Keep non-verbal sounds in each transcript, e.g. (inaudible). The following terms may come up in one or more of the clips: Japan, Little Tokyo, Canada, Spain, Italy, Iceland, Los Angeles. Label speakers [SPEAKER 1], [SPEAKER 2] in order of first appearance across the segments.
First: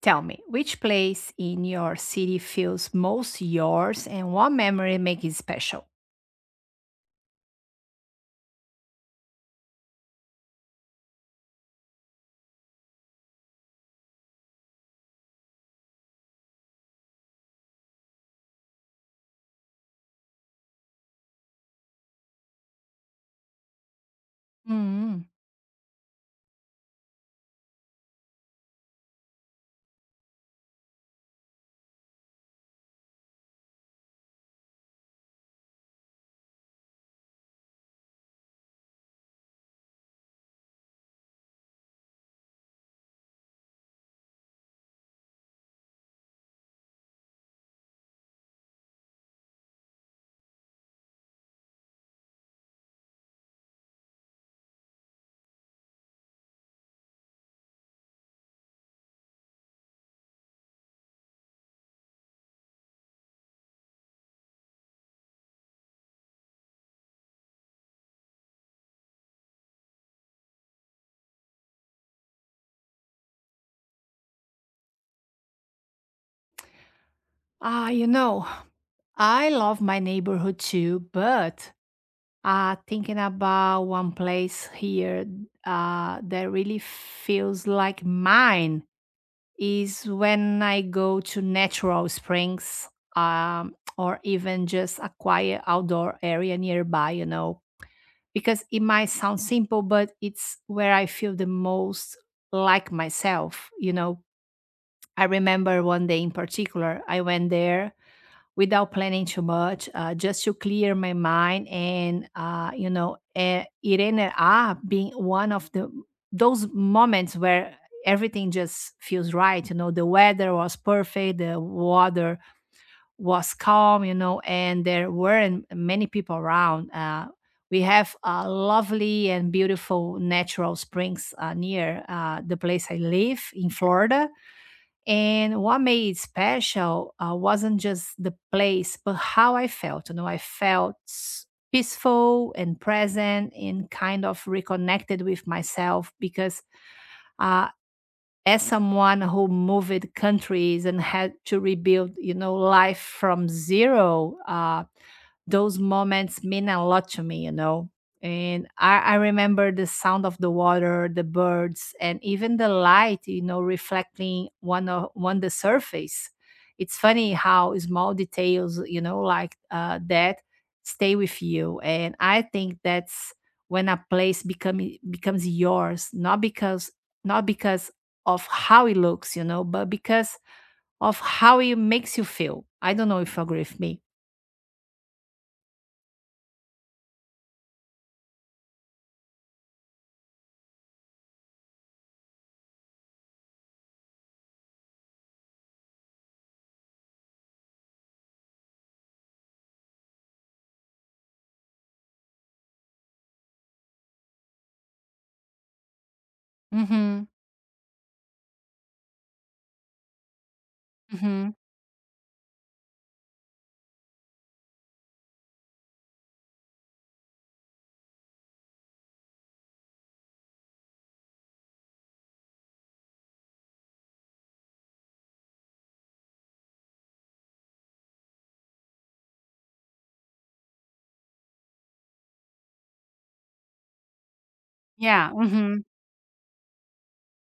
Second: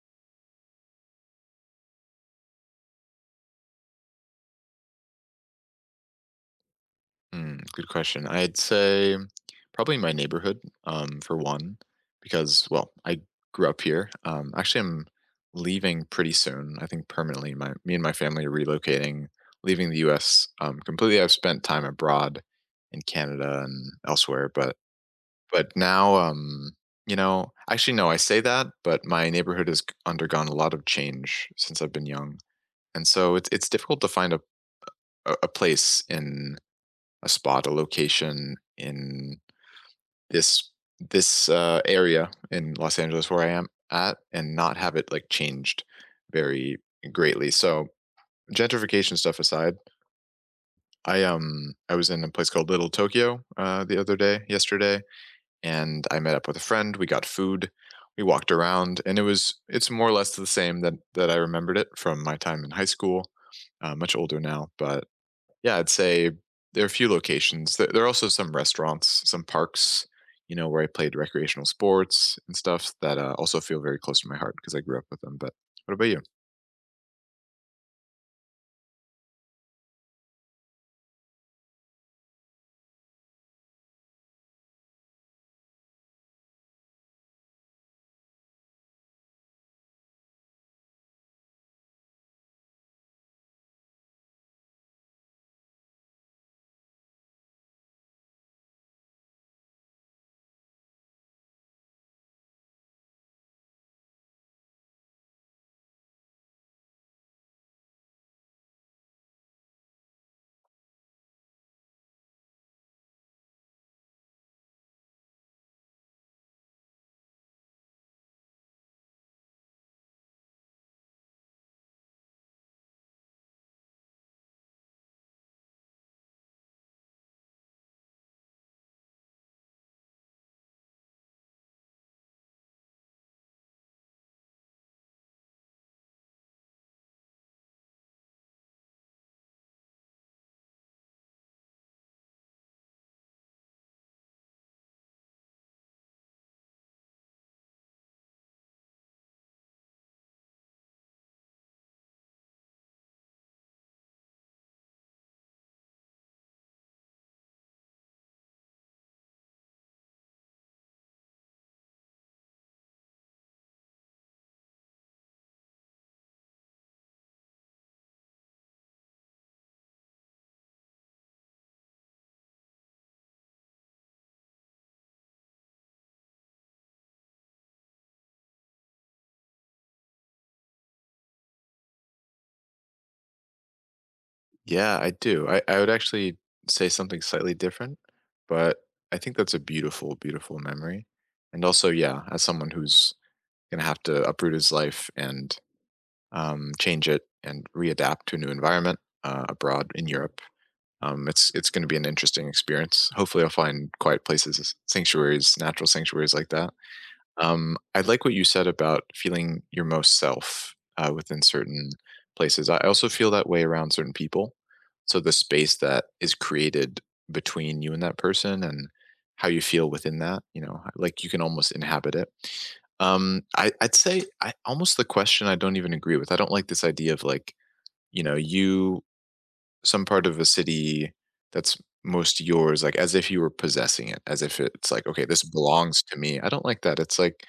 [SPEAKER 1] Tell me, which place in your city feels most yours and what memory makes it special?
[SPEAKER 2] Good question. I'd say probably my neighborhood, for one, because, I grew up here. Actually, I'm leaving pretty soon. I think permanently. My me and my family are relocating, leaving the U.S. Completely. I've spent time abroad in Canada and elsewhere,
[SPEAKER 1] Mm.
[SPEAKER 2] but now, you know, actually, no, I say that, but my neighborhood has undergone a lot of change since I've been young, and so it's difficult to find a place in a spot, a location in this this area in Los Angeles where I am at, and not have it like changed very greatly. So gentrification stuff aside, I was in a place called Little Tokyo the other day, yesterday, and I met up with a friend. We got food. We walked around, and it's more or less the same that I remembered it from my time in high school. Much older now, but yeah, I'd say there are a few locations. There are also some restaurants, some parks, you know, where I played recreational sports and stuff that also feel very close to my heart because I grew up with them. But what about you?
[SPEAKER 1] Ah, you know, I love my neighborhood too, but thinking about one place here that really feels like mine is when I go to natural springs or even just a quiet outdoor area nearby, you know. Because it might sound simple, but it's where I feel the most like myself. You know, I remember one day in particular, I went there without planning too much, just to clear my mind. And, it ended up being one of the those moments where everything just feels right. You know, the weather was perfect, the water was calm, you know, and there weren't many people around. We have lovely and beautiful natural springs near the place I live in Florida. And what made it special wasn't just the place, but how I felt. You know, I felt peaceful and present and kind of reconnected with myself because. Uh, as someone who moved countries and had to rebuild, you know, life from zero, those moments mean a lot to me, you know. And I remember the sound of the water, the birds, and even the light, you know, reflecting one of on the surface. It's funny how small details, you know, like that stay with you. And I think that's when becomes yours, not because of how it looks, you know, but because of how it makes you feel. I don't know if you agree with me.
[SPEAKER 2] Yeah, I do. I would actually say something slightly different, but I think that's a beautiful, beautiful memory. And also, yeah, as someone who's going to have to uproot his life and change it and readapt to a new environment abroad in Europe. It's going to be an interesting experience. Hopefully, I'll find quiet places, sanctuaries, natural sanctuaries like that.
[SPEAKER 1] Mm-hmm.
[SPEAKER 2] I like what you said about feeling your most self within
[SPEAKER 1] Mm-hmm.
[SPEAKER 2] certain places. I also feel that way around certain people. So the space that is created between you and that person, and how you feel within that, you know, like you can almost inhabit it. I'd say I almost the question I don't even agree with. I don't like this idea of like, you know, you some part of a city that's most yours, like, as if you were possessing it, as if it's like, "Okay,
[SPEAKER 1] Yeah.
[SPEAKER 2] this
[SPEAKER 1] Mm-hmm.
[SPEAKER 2] belongs to me." I don't like that. It's like,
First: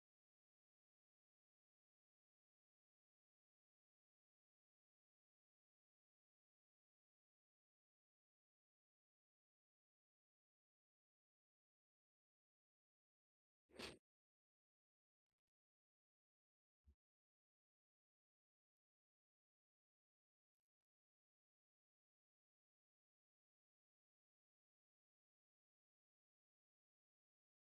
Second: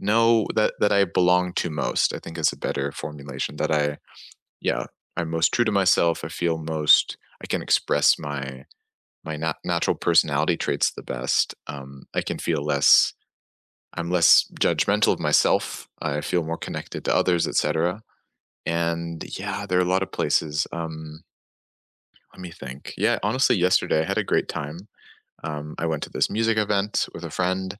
[SPEAKER 2] "No, that I belong to most," I think is a better formulation that yeah, I'm most true to myself, I feel most I can express my my natural personality traits the best, I can feel less I'm less judgmental of myself, I feel more connected to others, etcetera, and yeah, there are a lot of places. Let me think. Yeah, honestly, yesterday I had a great time. I went to this music event with a friend,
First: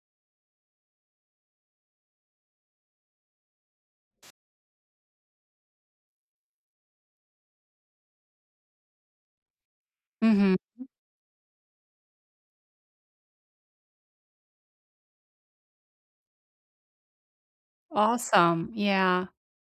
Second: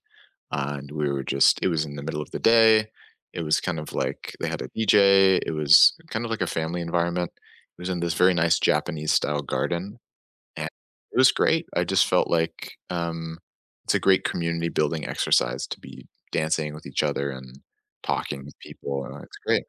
[SPEAKER 2] and it was in the middle of the day. It was kind of like they had a DJ. It was kind of like a family environment. It was in this very nice Japanese style garden,
[SPEAKER 1] Mm-hmm.
[SPEAKER 2] and it was great. I just felt like it's a great community building exercise to be dancing with each other and talking with
[SPEAKER 1] Awesome.
[SPEAKER 2] people.
[SPEAKER 1] Yeah.
[SPEAKER 2] It's great.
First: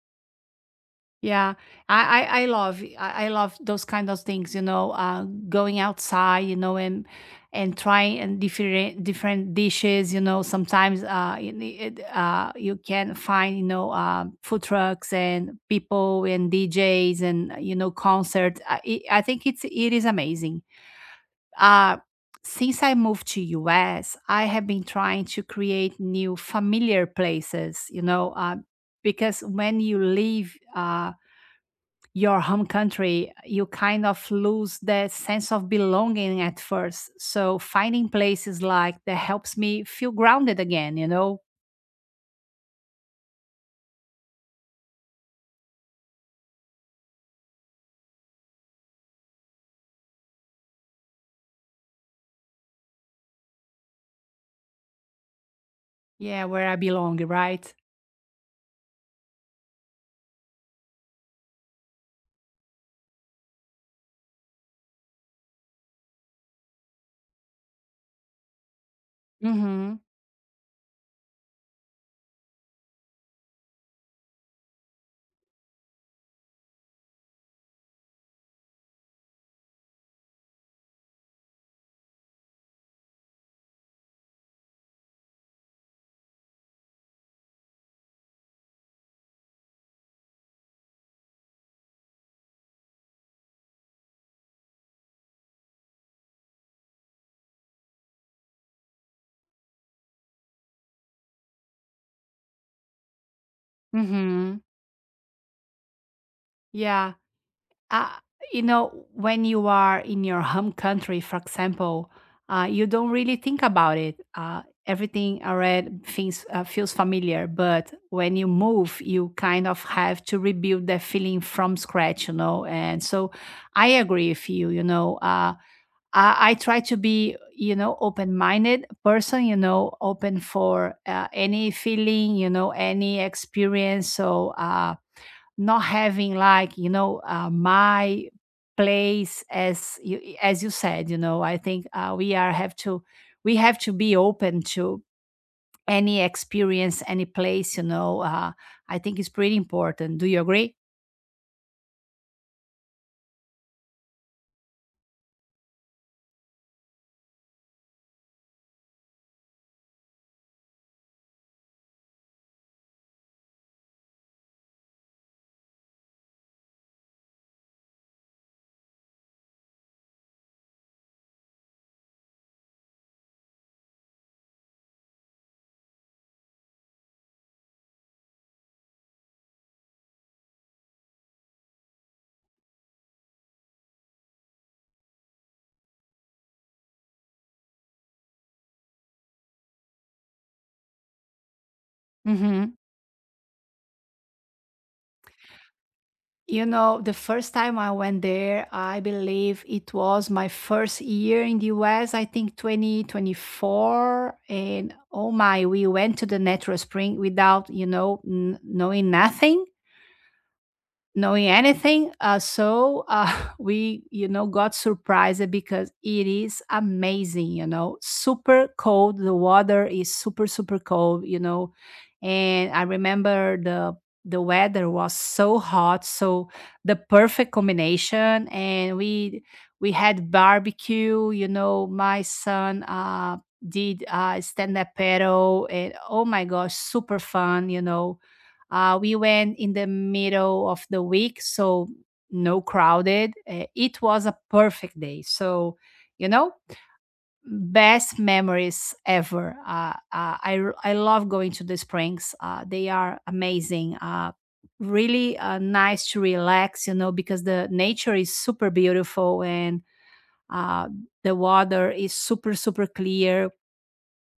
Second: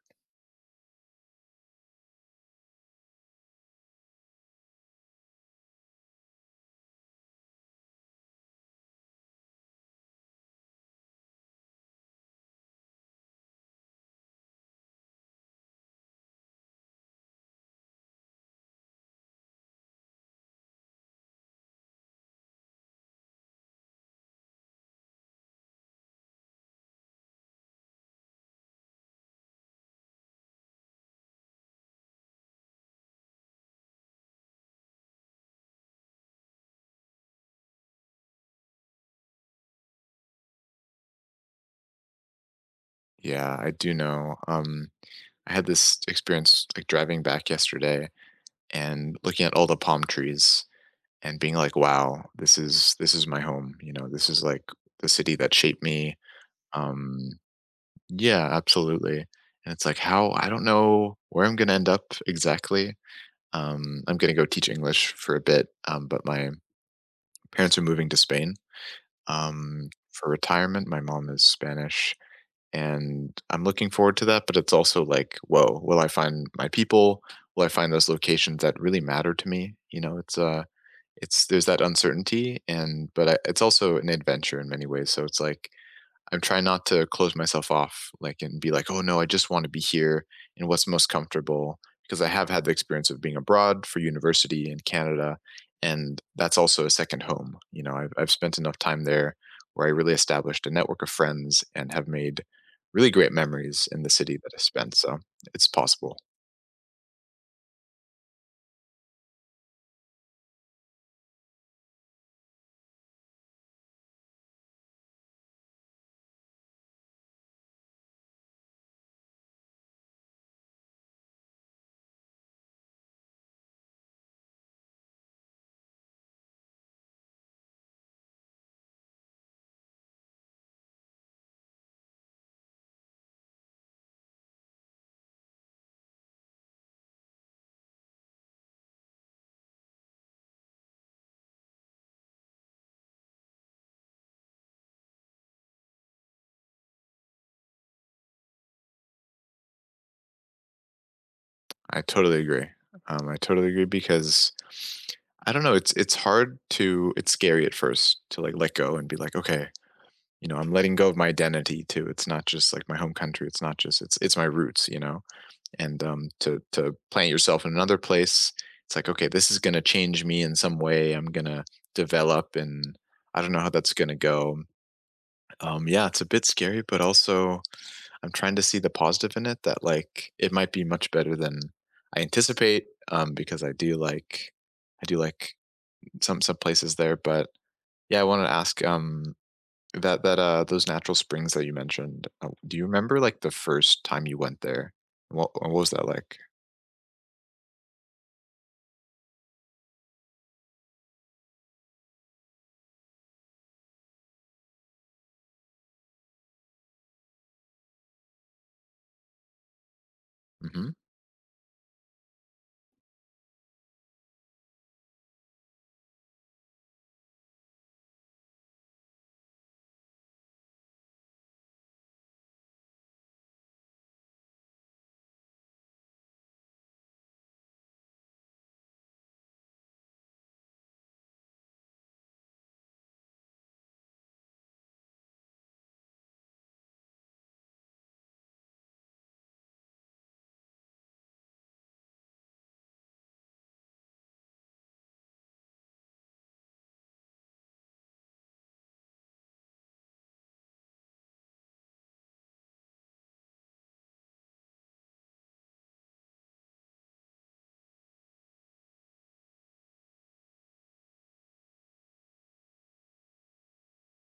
[SPEAKER 1] Yeah. I love those kind of things, you know, going outside, you know, and trying and different dishes, you know. Sometimes you can find, you know, food trucks and people and DJs and you know concerts. I think it is amazing. uh, since I moved to US, I have been trying to create new familiar places, you know, because when you leave your home country, you kind of lose that sense of belonging at first. So finding places like that helps me feel grounded again, you know?
[SPEAKER 2] Yeah, I do know. I had this experience like driving back yesterday and looking at all the palm trees and being like, wow, this is my home, you know, this is like the city that shaped me.
[SPEAKER 1] Yeah, where I belong,
[SPEAKER 2] um
[SPEAKER 1] right?
[SPEAKER 2] yeah, absolutely. And it's like, how, I don't know where I'm going to end up exactly. I'm going to go teach English for a bit. But my parents are moving to Spain
[SPEAKER 1] Mm-hmm.
[SPEAKER 2] for retirement. My mom is Spanish, and I'm looking forward to that, but it's also like, whoa, will I find my people, will I find those locations that really matter to me, you know? It's there's that uncertainty and but I it's also an adventure in many ways, so it's like, I'm trying not to close myself off, like, and be like, "Oh, no, I just wanna be here in what's most comfortable," because I have had the experience of being abroad for university in Canada, and that's also a second home, you know, I've spent enough time there where I really established a network of friends and have made really great memories in the city that I
[SPEAKER 1] Mm-hmm.
[SPEAKER 2] spent, so it's possible.
[SPEAKER 1] Yeah. Uh, you know, when you are in your home country, for example, you don't really think about it. Everything I read things, feels familiar, but when you move, you kind of have to rebuild that feeling from scratch, you know. And so I agree with you, you know. I try to be, you know, open-minded person, you know, open for any feeling, you know, any experience. So, not having like you know my place as you said you know I think we have to be open to any experience any place you know I think it's pretty important do you agree.
[SPEAKER 2] I totally agree. I totally agree because I don't know. It's hard to. It's scary at first to like let go and be like, okay, you know, I'm letting go of my identity too. It's not just like my home country. It's not just it's my roots, you know. And to plant yourself in another place, it's like, okay, this is gonna change me in some way. I'm gonna develop, and I don't know how that's gonna go. Yeah, it's a bit scary, but also I'm trying to see the positive in it that like it might be much better than I anticipate, because I do like some places there. But yeah, I wanted to ask that that those natural springs that you mentioned.
[SPEAKER 1] Hmm.
[SPEAKER 2] Do you remember like the first time you went there? What was that like?
[SPEAKER 1] You know, the first time I went there I believe it was my first year in the us I think 2024 and oh my, we went to the natural spring without you know knowing nothing
[SPEAKER 2] hmm
[SPEAKER 1] knowing anything. (laughs) We, you know, got surprised because it is amazing, you know, super cold. The water is super, super cold, you know. And I remember the weather was so hot, so the perfect combination. And we had barbecue, you know, my son did stand up paddle and oh my gosh, super fun, you know. We went in the middle of the week, so no crowded. It was a perfect day. So, you know, best memories ever. I love going to the springs. They are amazing. Really nice to relax, you know, because the nature is super beautiful and uh, the water is super super clear,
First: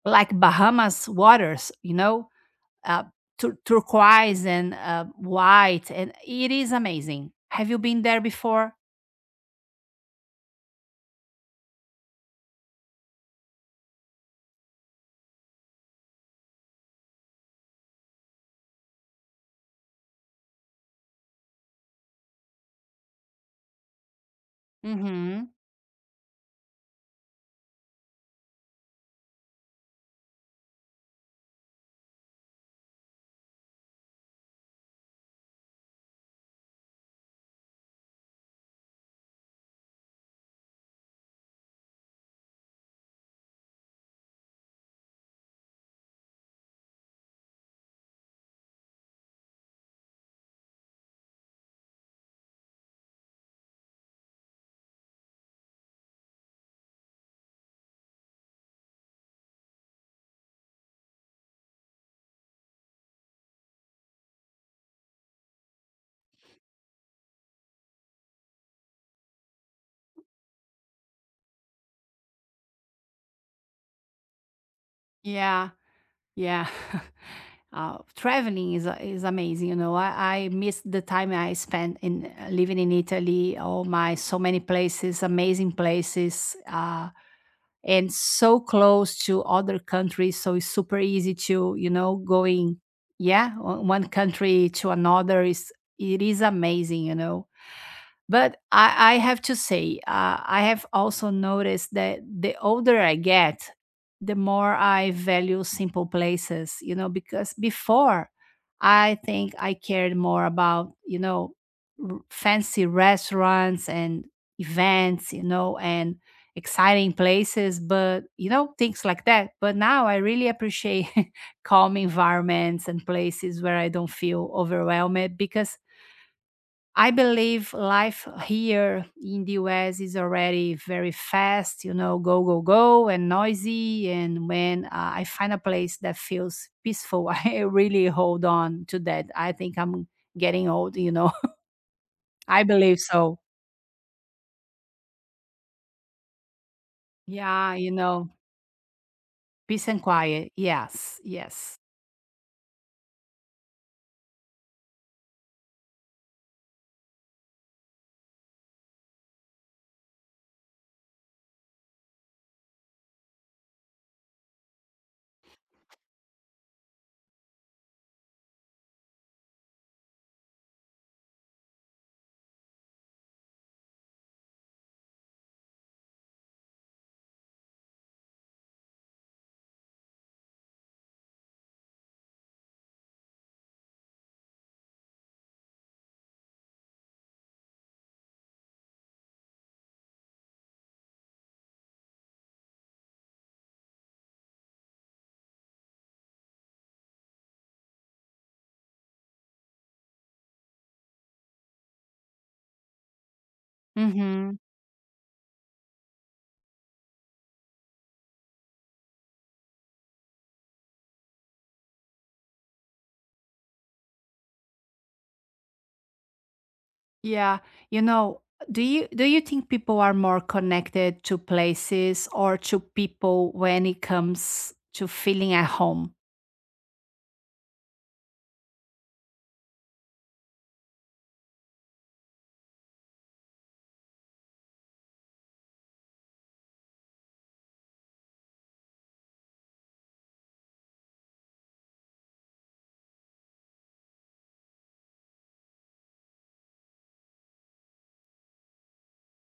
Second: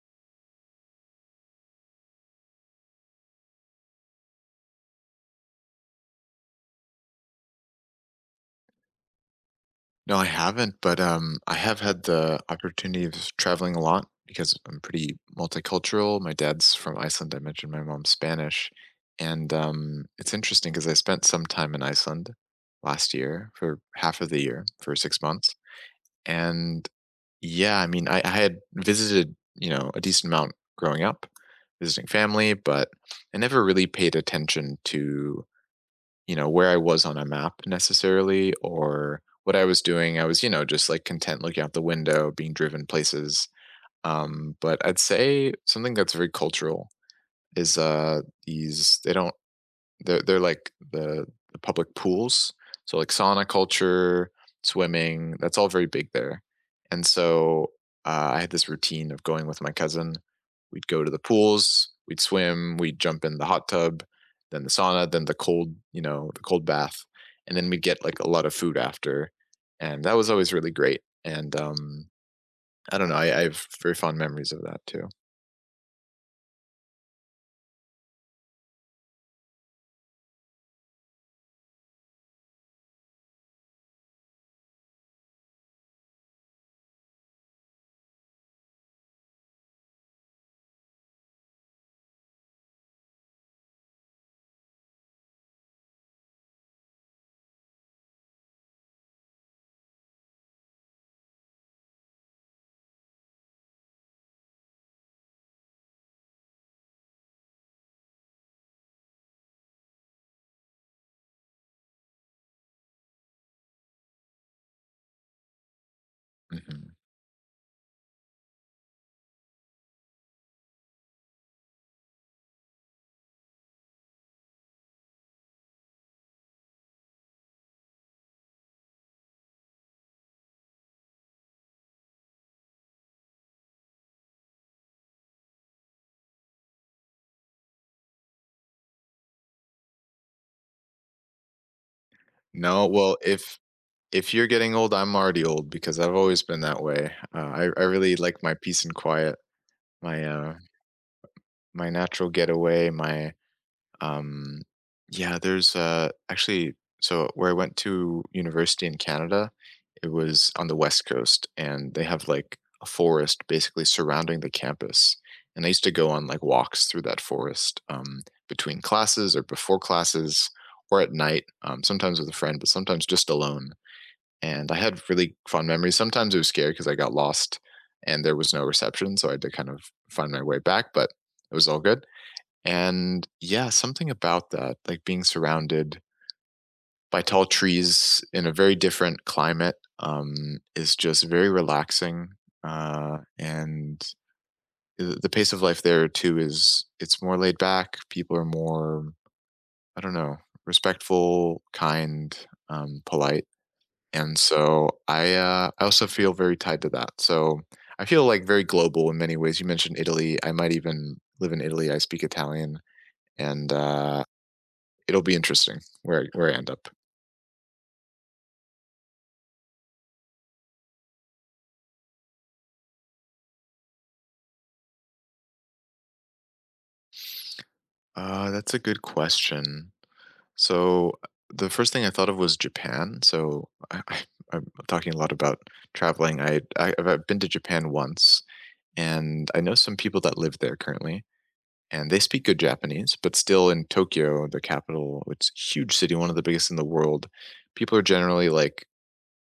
[SPEAKER 1] like Bahamas waters, you know. uh, Turquoise and white, and it is amazing. Have you been there before?
[SPEAKER 2] No, I haven't, but, I have had the opportunity of traveling a lot because I'm pretty multicultural. My dad's from Iceland, I mentioned my mom's Spanish, and, it's interesting because I spent some time in Iceland last year for half of the year, for 6
[SPEAKER 1] Mhm.
[SPEAKER 2] months, and, yeah, I mean, I had visited, you know, a decent amount growing up, visiting family, but I never really paid attention to, you know, where I was on a map necessarily or what I was doing. I was, you know, just like content looking out the window, being driven places. But I'd say something that's very cultural is these they don't they're like the public pools. So like sauna culture, swimming, that's all very big there. And so I had this routine of going with my cousin. We'd go to the pools, we'd swim, we'd jump in the hot tub, then the sauna, then the cold, you know, the cold bath, and then we'd get like a lot of food after, and that was always really great. And I don't know, I have very fond memories of that too.
[SPEAKER 1] Yeah. Yeah. (laughs) Traveling is amazing. You know, I miss the time I spent in living in Italy. Oh my, so many places, amazing places, and so close to other countries. So it's super easy to you know going, yeah, one country to another is it is amazing. You know. But I have to say, I have also noticed that the older I get, the more I value simple places, you know, because before I think I cared more about, you know, fancy restaurants and events, you know, and
[SPEAKER 2] Mhm.
[SPEAKER 1] exciting places, but, you know, things like that. But now I really appreciate (laughs) calm environments and places where I don't feel overwhelmed because I believe life here in the US is already very fast, you know, go, go, go, and noisy. And when I find a place that feels peaceful, (laughs) I really hold on to that. I think I'm getting old, you know. (laughs) I
[SPEAKER 2] No,
[SPEAKER 1] believe
[SPEAKER 2] well,
[SPEAKER 1] so.
[SPEAKER 2] if you're getting old, I'm already old because I've always been that way.
[SPEAKER 1] Yeah,
[SPEAKER 2] I
[SPEAKER 1] you
[SPEAKER 2] really
[SPEAKER 1] know,
[SPEAKER 2] like my peace and quiet,
[SPEAKER 1] peace and
[SPEAKER 2] my
[SPEAKER 1] quiet. Yes, yes.
[SPEAKER 2] my natural getaway, my um yeah, there's actually so where I went to university in Canada, it was on the west coast and they have like a forest basically surrounding the campus. And I used to go on like walks through that forest between classes or before classes or at night, sometimes with a friend, but sometimes just alone, and I had really fun memories. Sometimes it was scary because I got lost and there was no reception, so I had to kind of find my way back, but it was all good. And yeah, something about that, like being surrounded by tall trees in a very different climate, is just very relaxing. And The pace of life there too is it's more laid back. People are more, I don't know, respectful, kind, polite, and
[SPEAKER 1] Mm-hmm.
[SPEAKER 2] so I also feel very tied to that. So I feel like very global in many ways. You mentioned Italy. I might even live in Italy. I speak Italian, and it'll be interesting where I end up.
[SPEAKER 1] Yeah, you know, do you think people are more connected to places or to people when it comes to feeling at home?
[SPEAKER 2] That's a good question. So the first thing I thought of was Japan. So I'm talking a lot about traveling. I've been to Japan once, and I know some people that live there currently. And they speak good Japanese, but still in Tokyo, the capital, it's a huge city, one of the biggest in the world. People are generally like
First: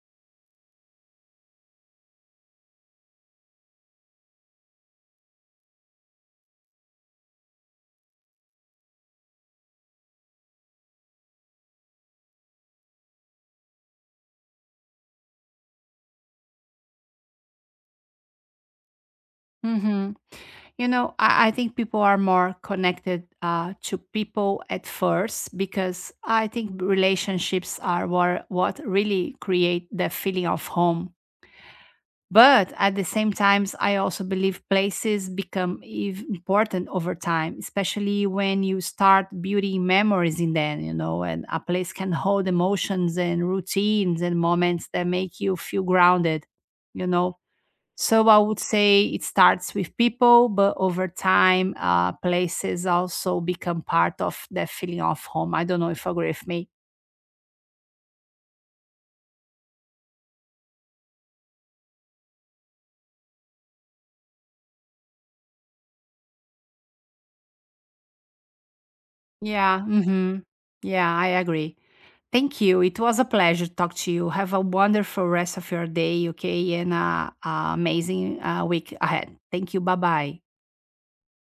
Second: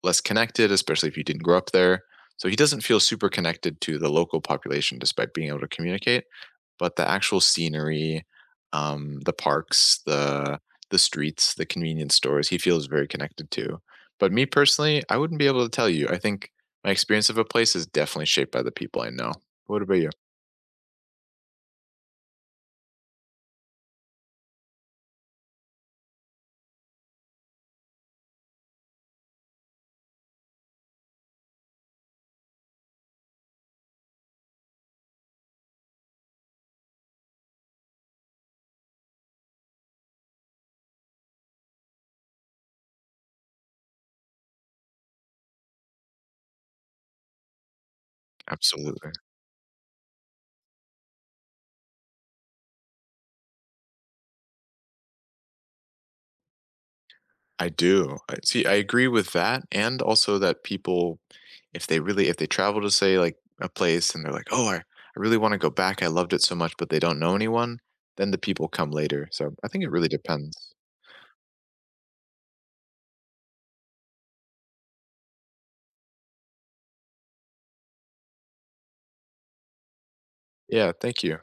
[SPEAKER 2] less connected, especially if you didn't grow up there. So he doesn't feel super connected to the local population despite being able to communicate. But the actual scenery, the parks, the streets, the convenience stores, he feels very connected to. But me personally, I wouldn't be able to tell you. I think my experience of a place is definitely shaped by the people I know. What about you?
[SPEAKER 1] Mm-hmm. You know, I think people are more connected to people at first because I think relationships are what really create the feeling of home. But at the same times, I also believe places become important over time, especially when you start building memories in them, you know, and a place can hold emotions and routines and moments that make you feel grounded, you know, so I would say
[SPEAKER 2] Absolutely.
[SPEAKER 1] it starts with people, but over time, places also become part of that feeling of home. I don't know if you agree with me.
[SPEAKER 2] I do. I see, I agree with that, and also that people, if they travel to, say, like, a place and they're like, "Oh, I really wanna go back, I loved it so much," but they don't know anyone, then the people come later, so I
[SPEAKER 1] Yeah.
[SPEAKER 2] think it really
[SPEAKER 1] Hmm.
[SPEAKER 2] depends.
[SPEAKER 1] Yeah, I agree. Thank you. It was a pleasure to talk to you. Have a wonderful rest of your day, okay? And amazing week ahead. Thank you. Bye bye.
[SPEAKER 2] Yeah, thank you.